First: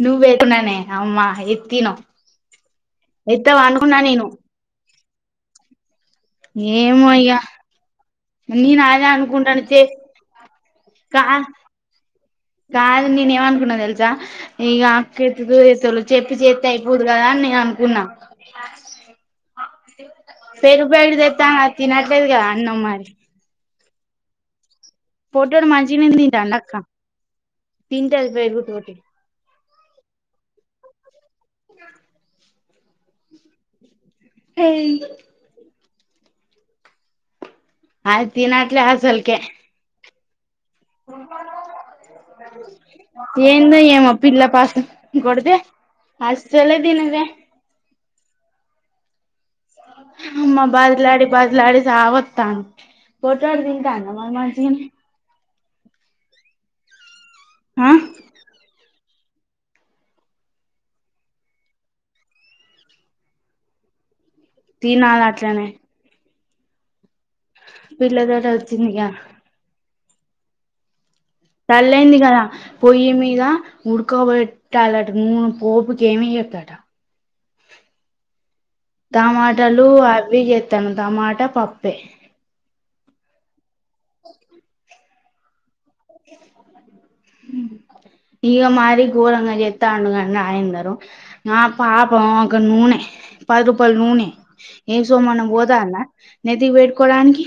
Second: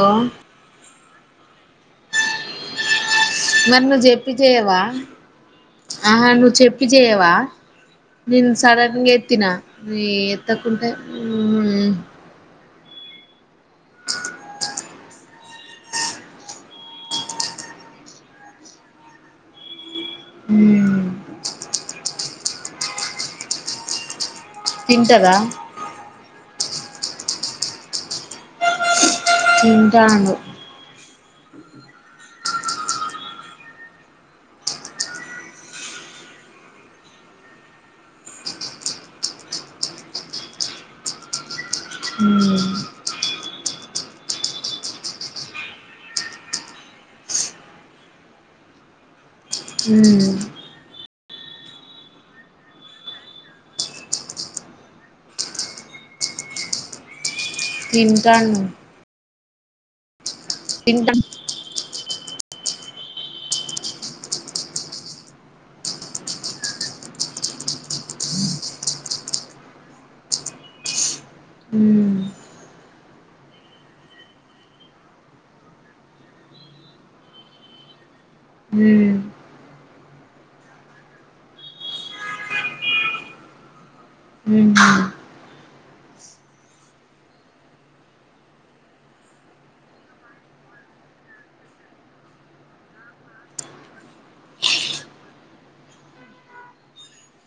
లో నువ్వే వేస్తున్నావే అమ్మ ఇది తిను మరి నువ్వు చెప్పి చెయ్యవా ఆహా నువ్వు చెప్పి ఏమో చెయవా ఇగ నేను సడన్ అదే గా ఎత్తిన అనుకుంటాను చే నీ ఎత్తకుంటే హు కా కాదు నేను ఏమనుకున్నా తెలుసా ఇగ అక్క ఎత్తుతదో ఎత్తదో చెప్పి చేస్తే అయిపోదు కదా అ అనుకున్నా పెరుగు మ్మ్ ప్యాకెట్ తెత్తా అని వచ్చిన తినట్లేదుగా అన్నం మరి తింటదా పొట్టోడు మంచిగనే తింటాండా అక్క తింటాది పెరుగు తోటి తింటాండు పోయిండు అది తినట్లే అసలుకే మ్మ్ [unintelligible] ఏందో ఏమో పిల్ల పాస్ కొడితే అసలే తినదే హు అమ్మ బతిలాడి బతిలాడి సావత్తంది పొట్టోడు తింటాండా మరి మంచిగానే ఆ తింటాండు తింటా తినాలి అట్లనే పిల్ల తోటే వచ్చిందిగా తల్లి మ్మ్ అయ్యిందిగా కదా పొయ్యిమీద ఉడుక పెట్టాలంట నూనే పోపు కేమి ఎయ్యోదట మ్మ్ టమాటాలు అవి చేస్తాను టమాటా పప్పే మ్మ్ హు ఇగ మరి గోరంగా చేతండు గా నాగేందర్ నా పాపం ఒక నూనె పది రూపాయలు నూనె ఏం సోమన్న పోతుందా నెతికి పెట్టుకోడానికి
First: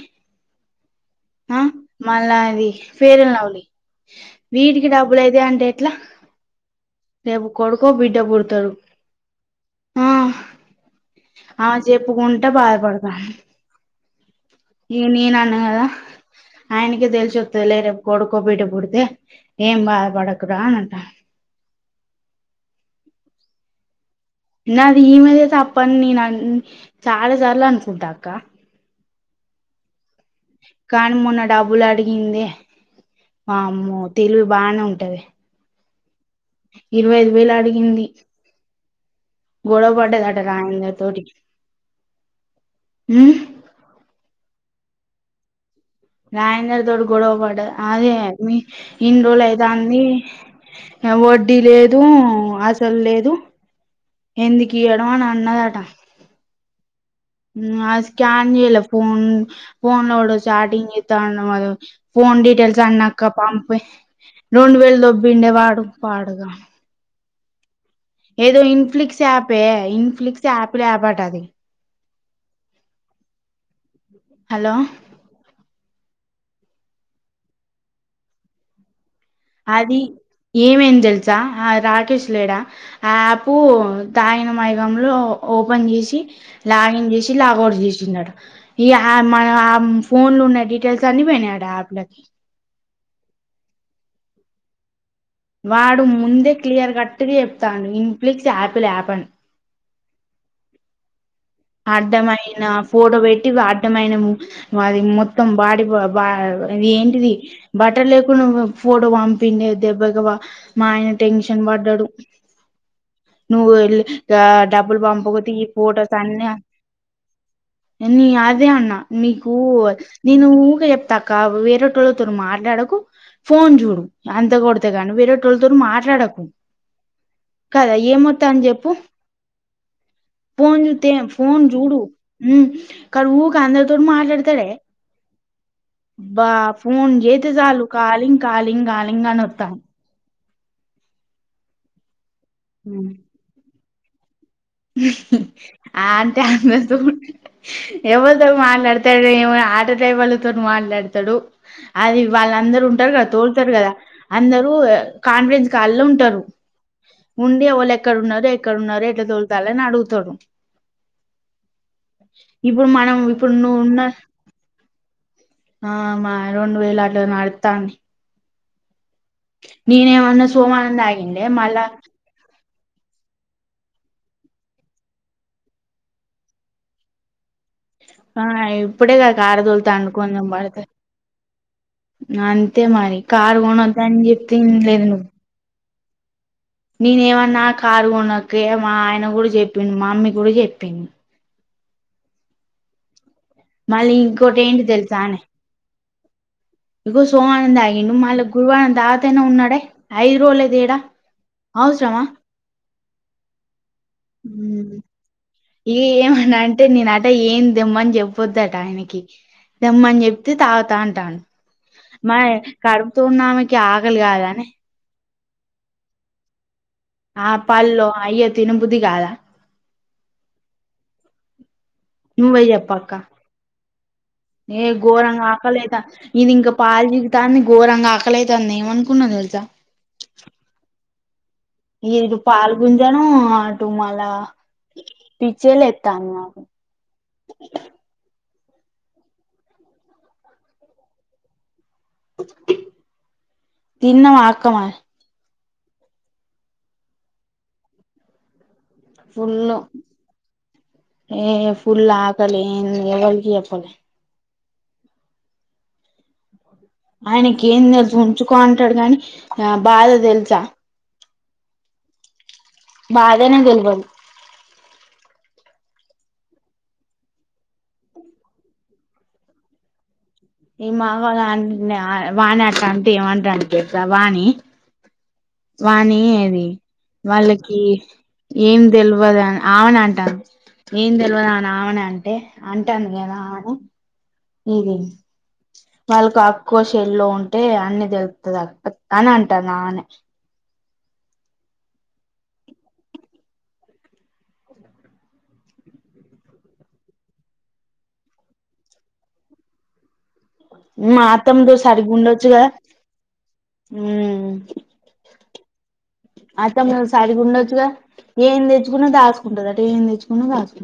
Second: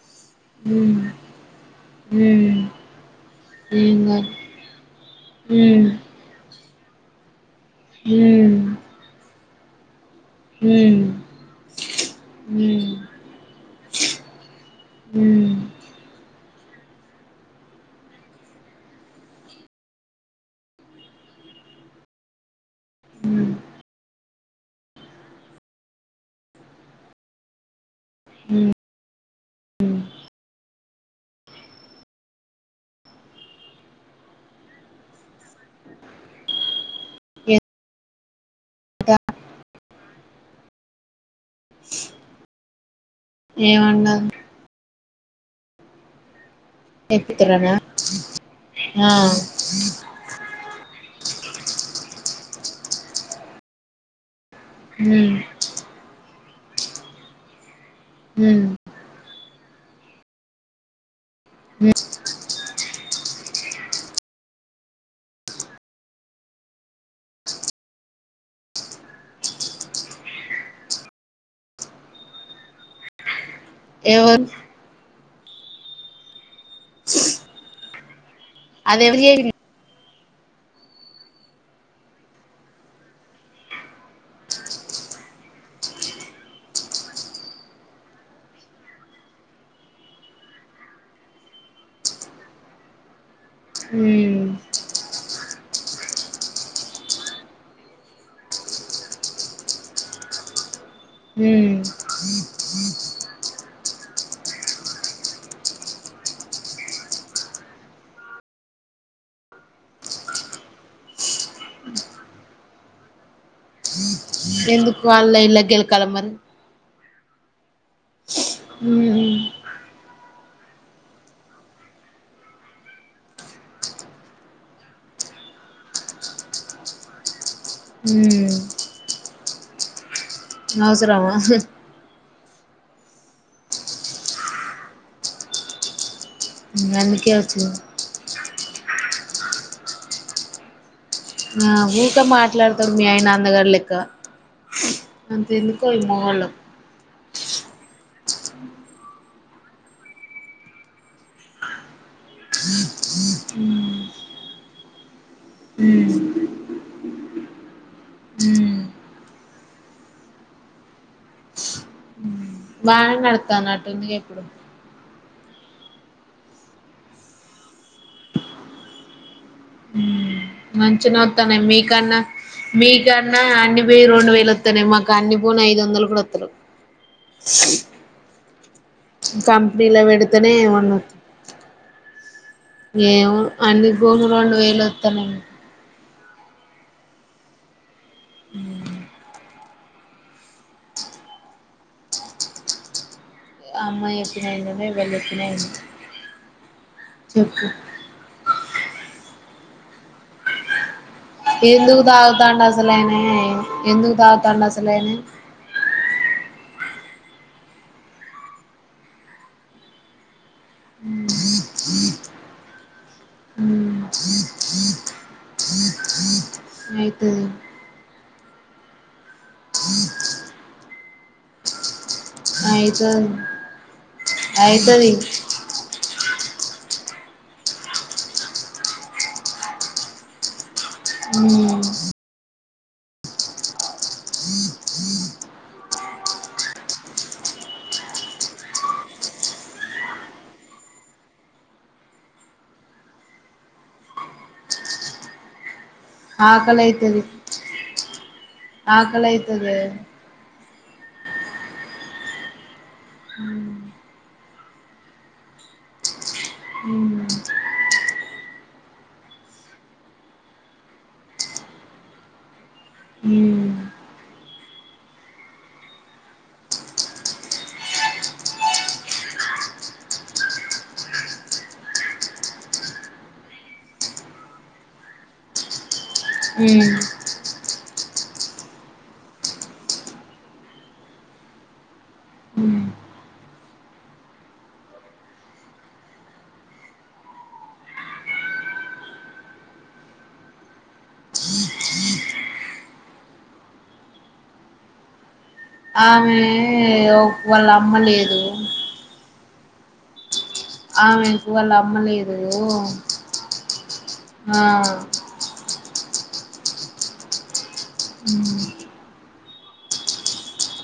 మ్మ్ మ్మ్ ఆ మళ్ళా అది పేరం లవ్లీ ఏం కాదు వీటికి డబ్బు ఇప్పుడు తే అంటే మ్మ్ ఎట్లా రేపు కొడుకో బిడ్డ మ్మ్ పుడతడు ఆ హు ఆమె చెప్పుకుంటే బాధపడతాంది ఈగ నేనన్నగా ఆయనక తెలిసి వత్తాది లే రేపు కొడుకో బిడ్డ పుడితే ఏం బాధ పడకురా అని అంటా మ్మ్ నాది ఈమదే తప్పని నేను చాలా చార్లు అనుకుంటా అక్క మ్మ్ కానీ మొన్న డబ్బులు అడిగిందే వామ్మో తెలివి బానే ఉంటదే ఇరవై ఐదు వేయిలు అడిగింది గడ పట్టే దట్ట రాన తటి ఏమండదు రాయందారి తోడు గొడవ పడ ఎత్తుతున్ననా అదే మీ ఆ ఇన్ని రోజులు ఐదాంది వ వడి లేదు అసలు లేదు ఎందుకు ఇయడం అని మ్మ్ అన్నదట ఆ స్క్యాన్ ఉమ్ చేల ఫోన్ ఫోన్ లో చార్టింగ్ చే ఫోన్ డీటెయిల్స్ అన్నా ఇక్క పంపి రెండు వేలు దబ్బిండే వాడు పాడుగా ఏదో ఇన్ఫ్లిక్స్ యాపే ఇన్ఫ్లిక్స్ యాప్ యాప్ట అది ఎవరు హలో అది ఎవరు చేసిల్లు అది ఏమేం తెలుసా ఆ రాకేష్ లేడా ఆ ఆపు తాగిన మైగంలో ఓపెన్ చేసి లాన్ చేసి లాట్ చేసి ఫో లో డిటల్స్నిపో అలకి హ వాడు ముందే క్లియర్ కట్గా చెప్తాను ఇన్ఫ్లిక్స్ యాపిల్ యాప్ అన్ ఉమ్ అడ్డమైన ఫోడో పెట్టి అడ్డమైన అది మొత్తం బాడి బా అది ఏంటిది బట్టర్ లేకుడావ్ ఫోటో పంపిండే దెబ్బగా మా ఆయన టెన్షన్ పడ్డాడు నువ్వు వె డబ్బులు ఎందుకు వాళ్ళ పంపకతే ఇళ్ళ ఈ గెలకాల ఫొటోస్ మరి అన్ని నీ అదే అన్న ఉమ్ నీకు నేను ఊక చెప్తాక వేరేటోళ్ళతో మార్ మాట్లాడకు ఫోన్ చూడు అంత కొడితే గాను వేరే టోళ్ళతోోరు మాట్లాడకు కదా ఏమొతా అని ఉమ్ చెప్పు ఫోన్ త అవసరమా ఫోన్ జూడూ ఉ కడుఊ కాంంద్ర దోడు మాట్లాడతాడ బా ఫోన్ అందుకే చేతే వచ్చింది చాలు కాలింగ్ కాాలలింగ కాాలలింగంగా నతా ఆ ఊకా మాట్లాడతాారు మీ ఉమ్ ఆయ నాన్నగారు లెక్క అంత ఎందుకో ఈ ఆ అంటే అ మొగోళ్ళకు ఎవరితో మాట్లాడతాడు ఏమ ఆటో డై వాళ్లతో మాట్లాడతాడు అది వాళ్ళు అందరుూ ఉంటారు కదా తోలుతారు కదా అందరుూ కాన్ఫిడెన్స్ కాళ్ళు ఉమ్ ఉంటారు ఉండడి ఎ వాళ ఎక్కడ ఉన్నారు ఎక్కడ ఉమ్ ఉన్నారు ఎ ద ళ నడుగుతడు ఇప్పుడు బానే మనం ఇప్పుడు ను ఉన్న నడుత్తన్నట్టుందిగా ఇప్పుడు ఆ మా రెండు వేలుంట అతా ననే అన్న మంచి నొతానే మీకన్నా మీ కన్నా అన్ని పోయి రెండు వేలు వస్తనే మాకు అన్ని పోను ఐదు వందలు కూడా వస్తారు స్ ఆ ఇప్పుడే గా కారు తోలుతుండాడు కొంచెం పెడితేనే బడితె ఏమన్నా అంతే మరి ఏమో కారు అన్ని కొనద్దని భూములు రెండు వేలు చెప్పినలేదు నువ్వు వత్తన్నాయి నేనేమన్నా కారు గొనకె మా ఆయన కూడా చెప్పిండు మా అమ్మీ కూడా చెప్పింది మళ్ళీ అమ్మయి ఇంకోటి ఎప్పుడైన ఏంటి దో వెళ్ళ తెలుసానే ఎపోినయింది ఇగో సోమవారం తాగిండు మళ్ళ గురువారం తాగుతునె ఉన్నాడే ఐదు రోజలే తేడా ఎందుకు అవసరమా తాగుతాండసలైనా ఎందుకు తాగుతాండసలైనా ఇక ఏమన్నా అంటే నేన అట ఏం దెమ్మని చెప్పొద్దట ఆయనకి దెమ్మని చెప్తే తాగుతా అంటాను మాయ్ కడుపుతున్నమెకి ఉమ్ ఆకలి కాదని అయితది అయ్య తిన బుద్ది కాల నువ్వై చెప్పక్క అయితది ఏ అయితది ఘోరంగా ఆకలేద ఇది ఇంక పాలు పీగుత్తాన్ని ఘోరంగ ఆకలై తాంది ఏమ అనుకున్నా తెలుసా ఉమ్ ఇగేడు పాల్గొంజను అటూ మళ్ళ పచ్చె లేత్తాంది నాకు తిన్నవా అక్క న ఆకలి అయితది ఆకలి ఫుల్ అయితుందె ఏ ఫుల్ ఆకలి ఏం ఎవరికి జెప్పలే ఉమ్ ఆయనికి ఏం తెలుసు ఉంచుకో అంటాడు గాని ఆ బాధ తెలుసా ఉమ్ బాధనే తెలవద్ ఈ మాగళ అంటినె వాణి అట్ట అంటె ఏమంటడు కే వాణి వాణీ అది ఉమ్ వాళ్ళకి ఏం తెల్వదని అవనె అంటారు ఏం తెల్వదు ఆని ఆమెనే అంటే ఉమ్ అంటే అంది కదా ఆమెనే ఇది వాళ్ళకు అక్కొ చెల్ల్లో ఉంటే అన్ని తెరుత్తుది అని అంటది ఆమెనే ఆమె ఒక వాళ్ళ అమ్మ లేదు మా ఆమెకు అత్తమ్ వాళ్ళ తో అమ్మ సరిగ్గ లేదు ఉండొచ్చు గదా ఉమ్ ఆ అతను సరిగ్గ గుండోచ్చుగా ఉమ్ ఏం తెచ్చుకున్న దాస్ ఉండదటి ఏం తెచ్చుకున్నా దాసు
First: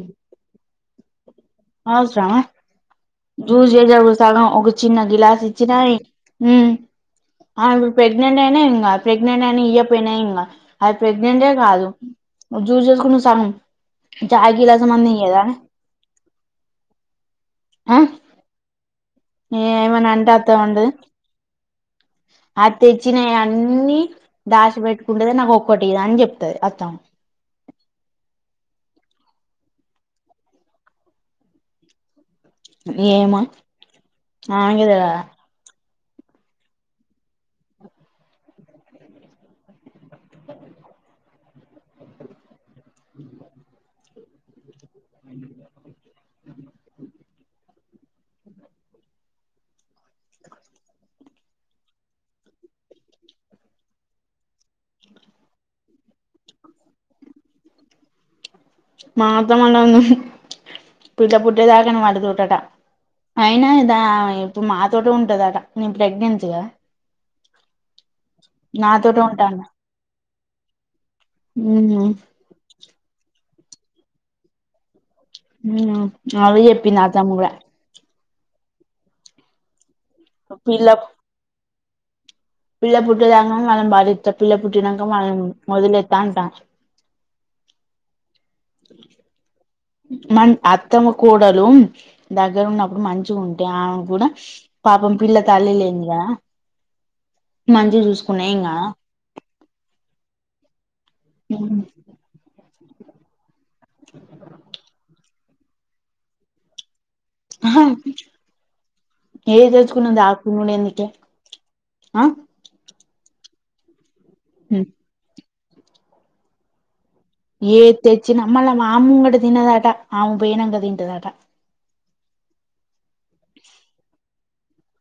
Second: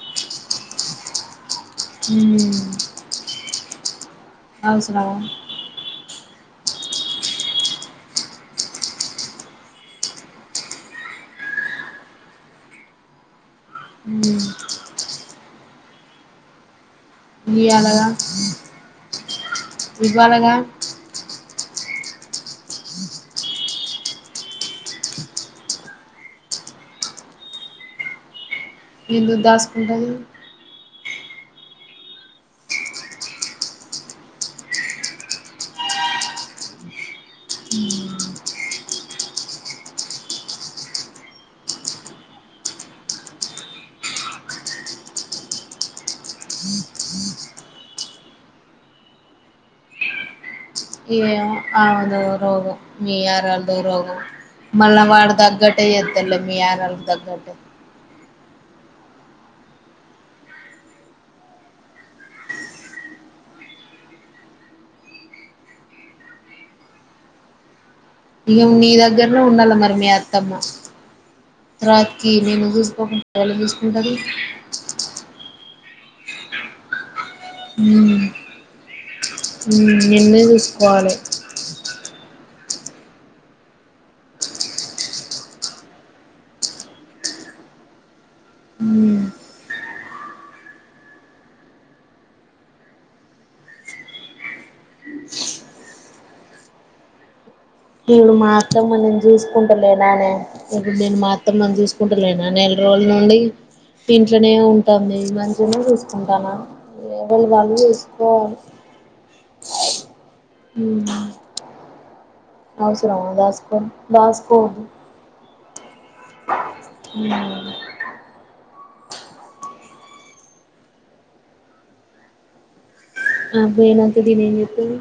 హుమ్ జ్యూస్ చేస ఒకసగం ఒక చిన్న గిలాస్ ఇచ్చిన ఉమ్ అ ఇ ప్రెగ్నెంట్ అయిన ఏం కాదు ప్రెగ్నెంట్ అయినా ఇయ్యకపోయినా ఏం కాదు అది ప్రెగ్నెంటె కాదు జు జూస్ కొని సం ఉమ్ చా గిలాస మయిన ఈయ దనె ఇయ్యలగా ఏ ఏమన అంటే అత్త ఉండదు అ తెచ్చినయన్ని దాసి పెట్టుకుంటేది నాకు ఒక్కటియ్యదని చెప్తది అత్తమ్మ ఎందుక్ దాసుకుంటది ఏమో ఆమెకె తెలవాలి అ ఏవో ఆమెదె రోగం మీ ఆరోల్దం రోగం మళ్ళ వాడ తగ్గట్టే చేద్దర్లే మీ ఆయన వాళ్ళ తగ్గట్టే మాతొ మళ్ళ ఉండ బిడ్డ పుట్టేదాకను వాళ్ళ తోటట అయినా ఇదా ఇప్పుడు మాతోటె ఉంటదట నేను ప్రెగ్నెన్సీ కదా ఇగా మీ నాతోటే దగ్గర్నే ఉంటాంది ఉండాలి మరి మీ అత్తమ్మ. ఉమ్ లాస్ట్కీ నేను చూసుకోకుంటె ఎవరు చూసుకుంటరు. ఉ అదే చెప్పిన్ది అత్తమ్మ కూడ ఉమ్ నిన్ను పిల్ల చూసుకోవాలే. పిల్ల పుట్టేదాక మన బాధ్యత పిల్ల పుట్టినాక మనది ఒదిలేత్త అంట. ఉమ్ మన్ అత్తమ కూడలు దగ్గర ఉన్నప్పుడు మంచి ఉంటే ఆమెకు కూడ పాపం పిల్ల తల్లిలెంది గా. ఇప్పుడు మా అత్తమ్మ నేను చూసుకుంటలేదానే ఇప్పుడు నేను మా అత్తమ్మని నేను ఉమ్ చూసుకుంటలేనానే. రోజు నుండి ఇంట్లనే ఉంటం మంచినే చూసుకుంటాన. ఎవల్ది వాళ్ళు ఆహా చేసుకోవాలె. ఏది తెచ్చుకున్న దచ్క్పో నీకేం ఆ అవసరమా దాస్కోన్ దాస్కో ఏది తెచ్చిన మళ్ళ మా ముంగట తినదట ఆమె పోయినంక తింటదటా. ఆమె పోయినంక తిని ఏం చెట్టావు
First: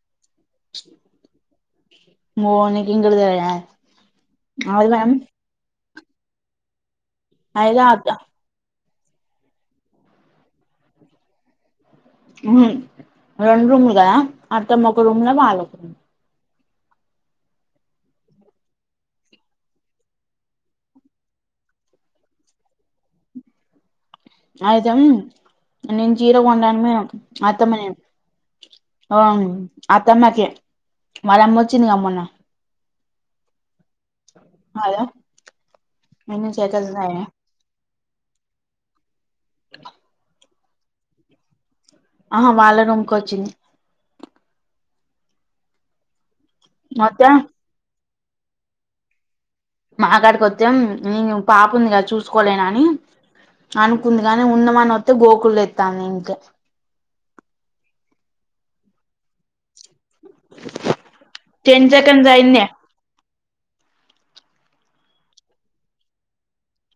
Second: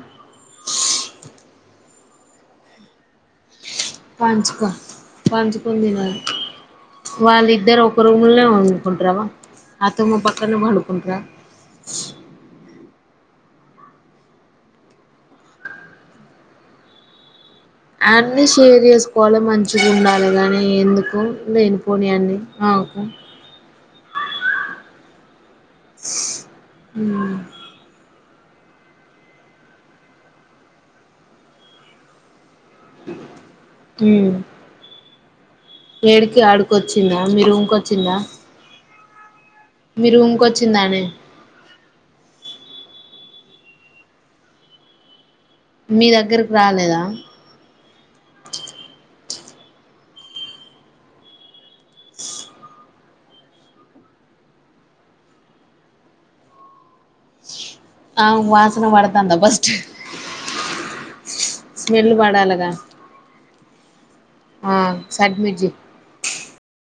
ఓ నిక్ ఒక్కొటి తెల్వదు గానే. పంచుకో పంచుకొని తినాలి వాళ్ళిద్దరు అయితే ఒక అత్త రూముల్నే ఉంట. కుంట్రావా అత్తమ్మ పక్కనే పడుకుంటర. ఉమ్ రెండు రూమ్లు కదా అత్తమ్మ ఒక రూమ్ ల మావాళ్ళు ఒక్క రూమ్ ల. అన్ని షేర్ చేసుకోవాలే మంచిగా ఉండాలి గాని ఎందుకు లేనిపోని అన్ని. ఓకే అయితే నేను చీర కొండానికి ఉమ్ అత్తమ్మ అ అత్తమ్మ కే వాళ్ళ అమ్మ ఒచ్చింది క మొన్న. ఉమ్ హలో ఏడికి ఎన్ని సైకిల్స్ ఆడికొచ్చిందా ఉన్నాయే మీ రూమ్ కొచ్. చింద మీ రూమ్కోచ్చిందనే. ఆహా వాళ్ళ రూమ్కి వచ్చింది. మీ దగ్గరకు రాలేదా. మొత్తం మకడికి ఒత్తె నేను పాపం ఇగ చూసుకోలేనని. అనుకుంది గాని ఉన్నామని వస్తే బోకులు తెతంది ఏంటే ఆ వాసన పడతంద బస్. టెన్ స్మెల్ సెకండ్స్ అయిందే పడాలాగా. ఆ సబ్మిట్ చెయ్.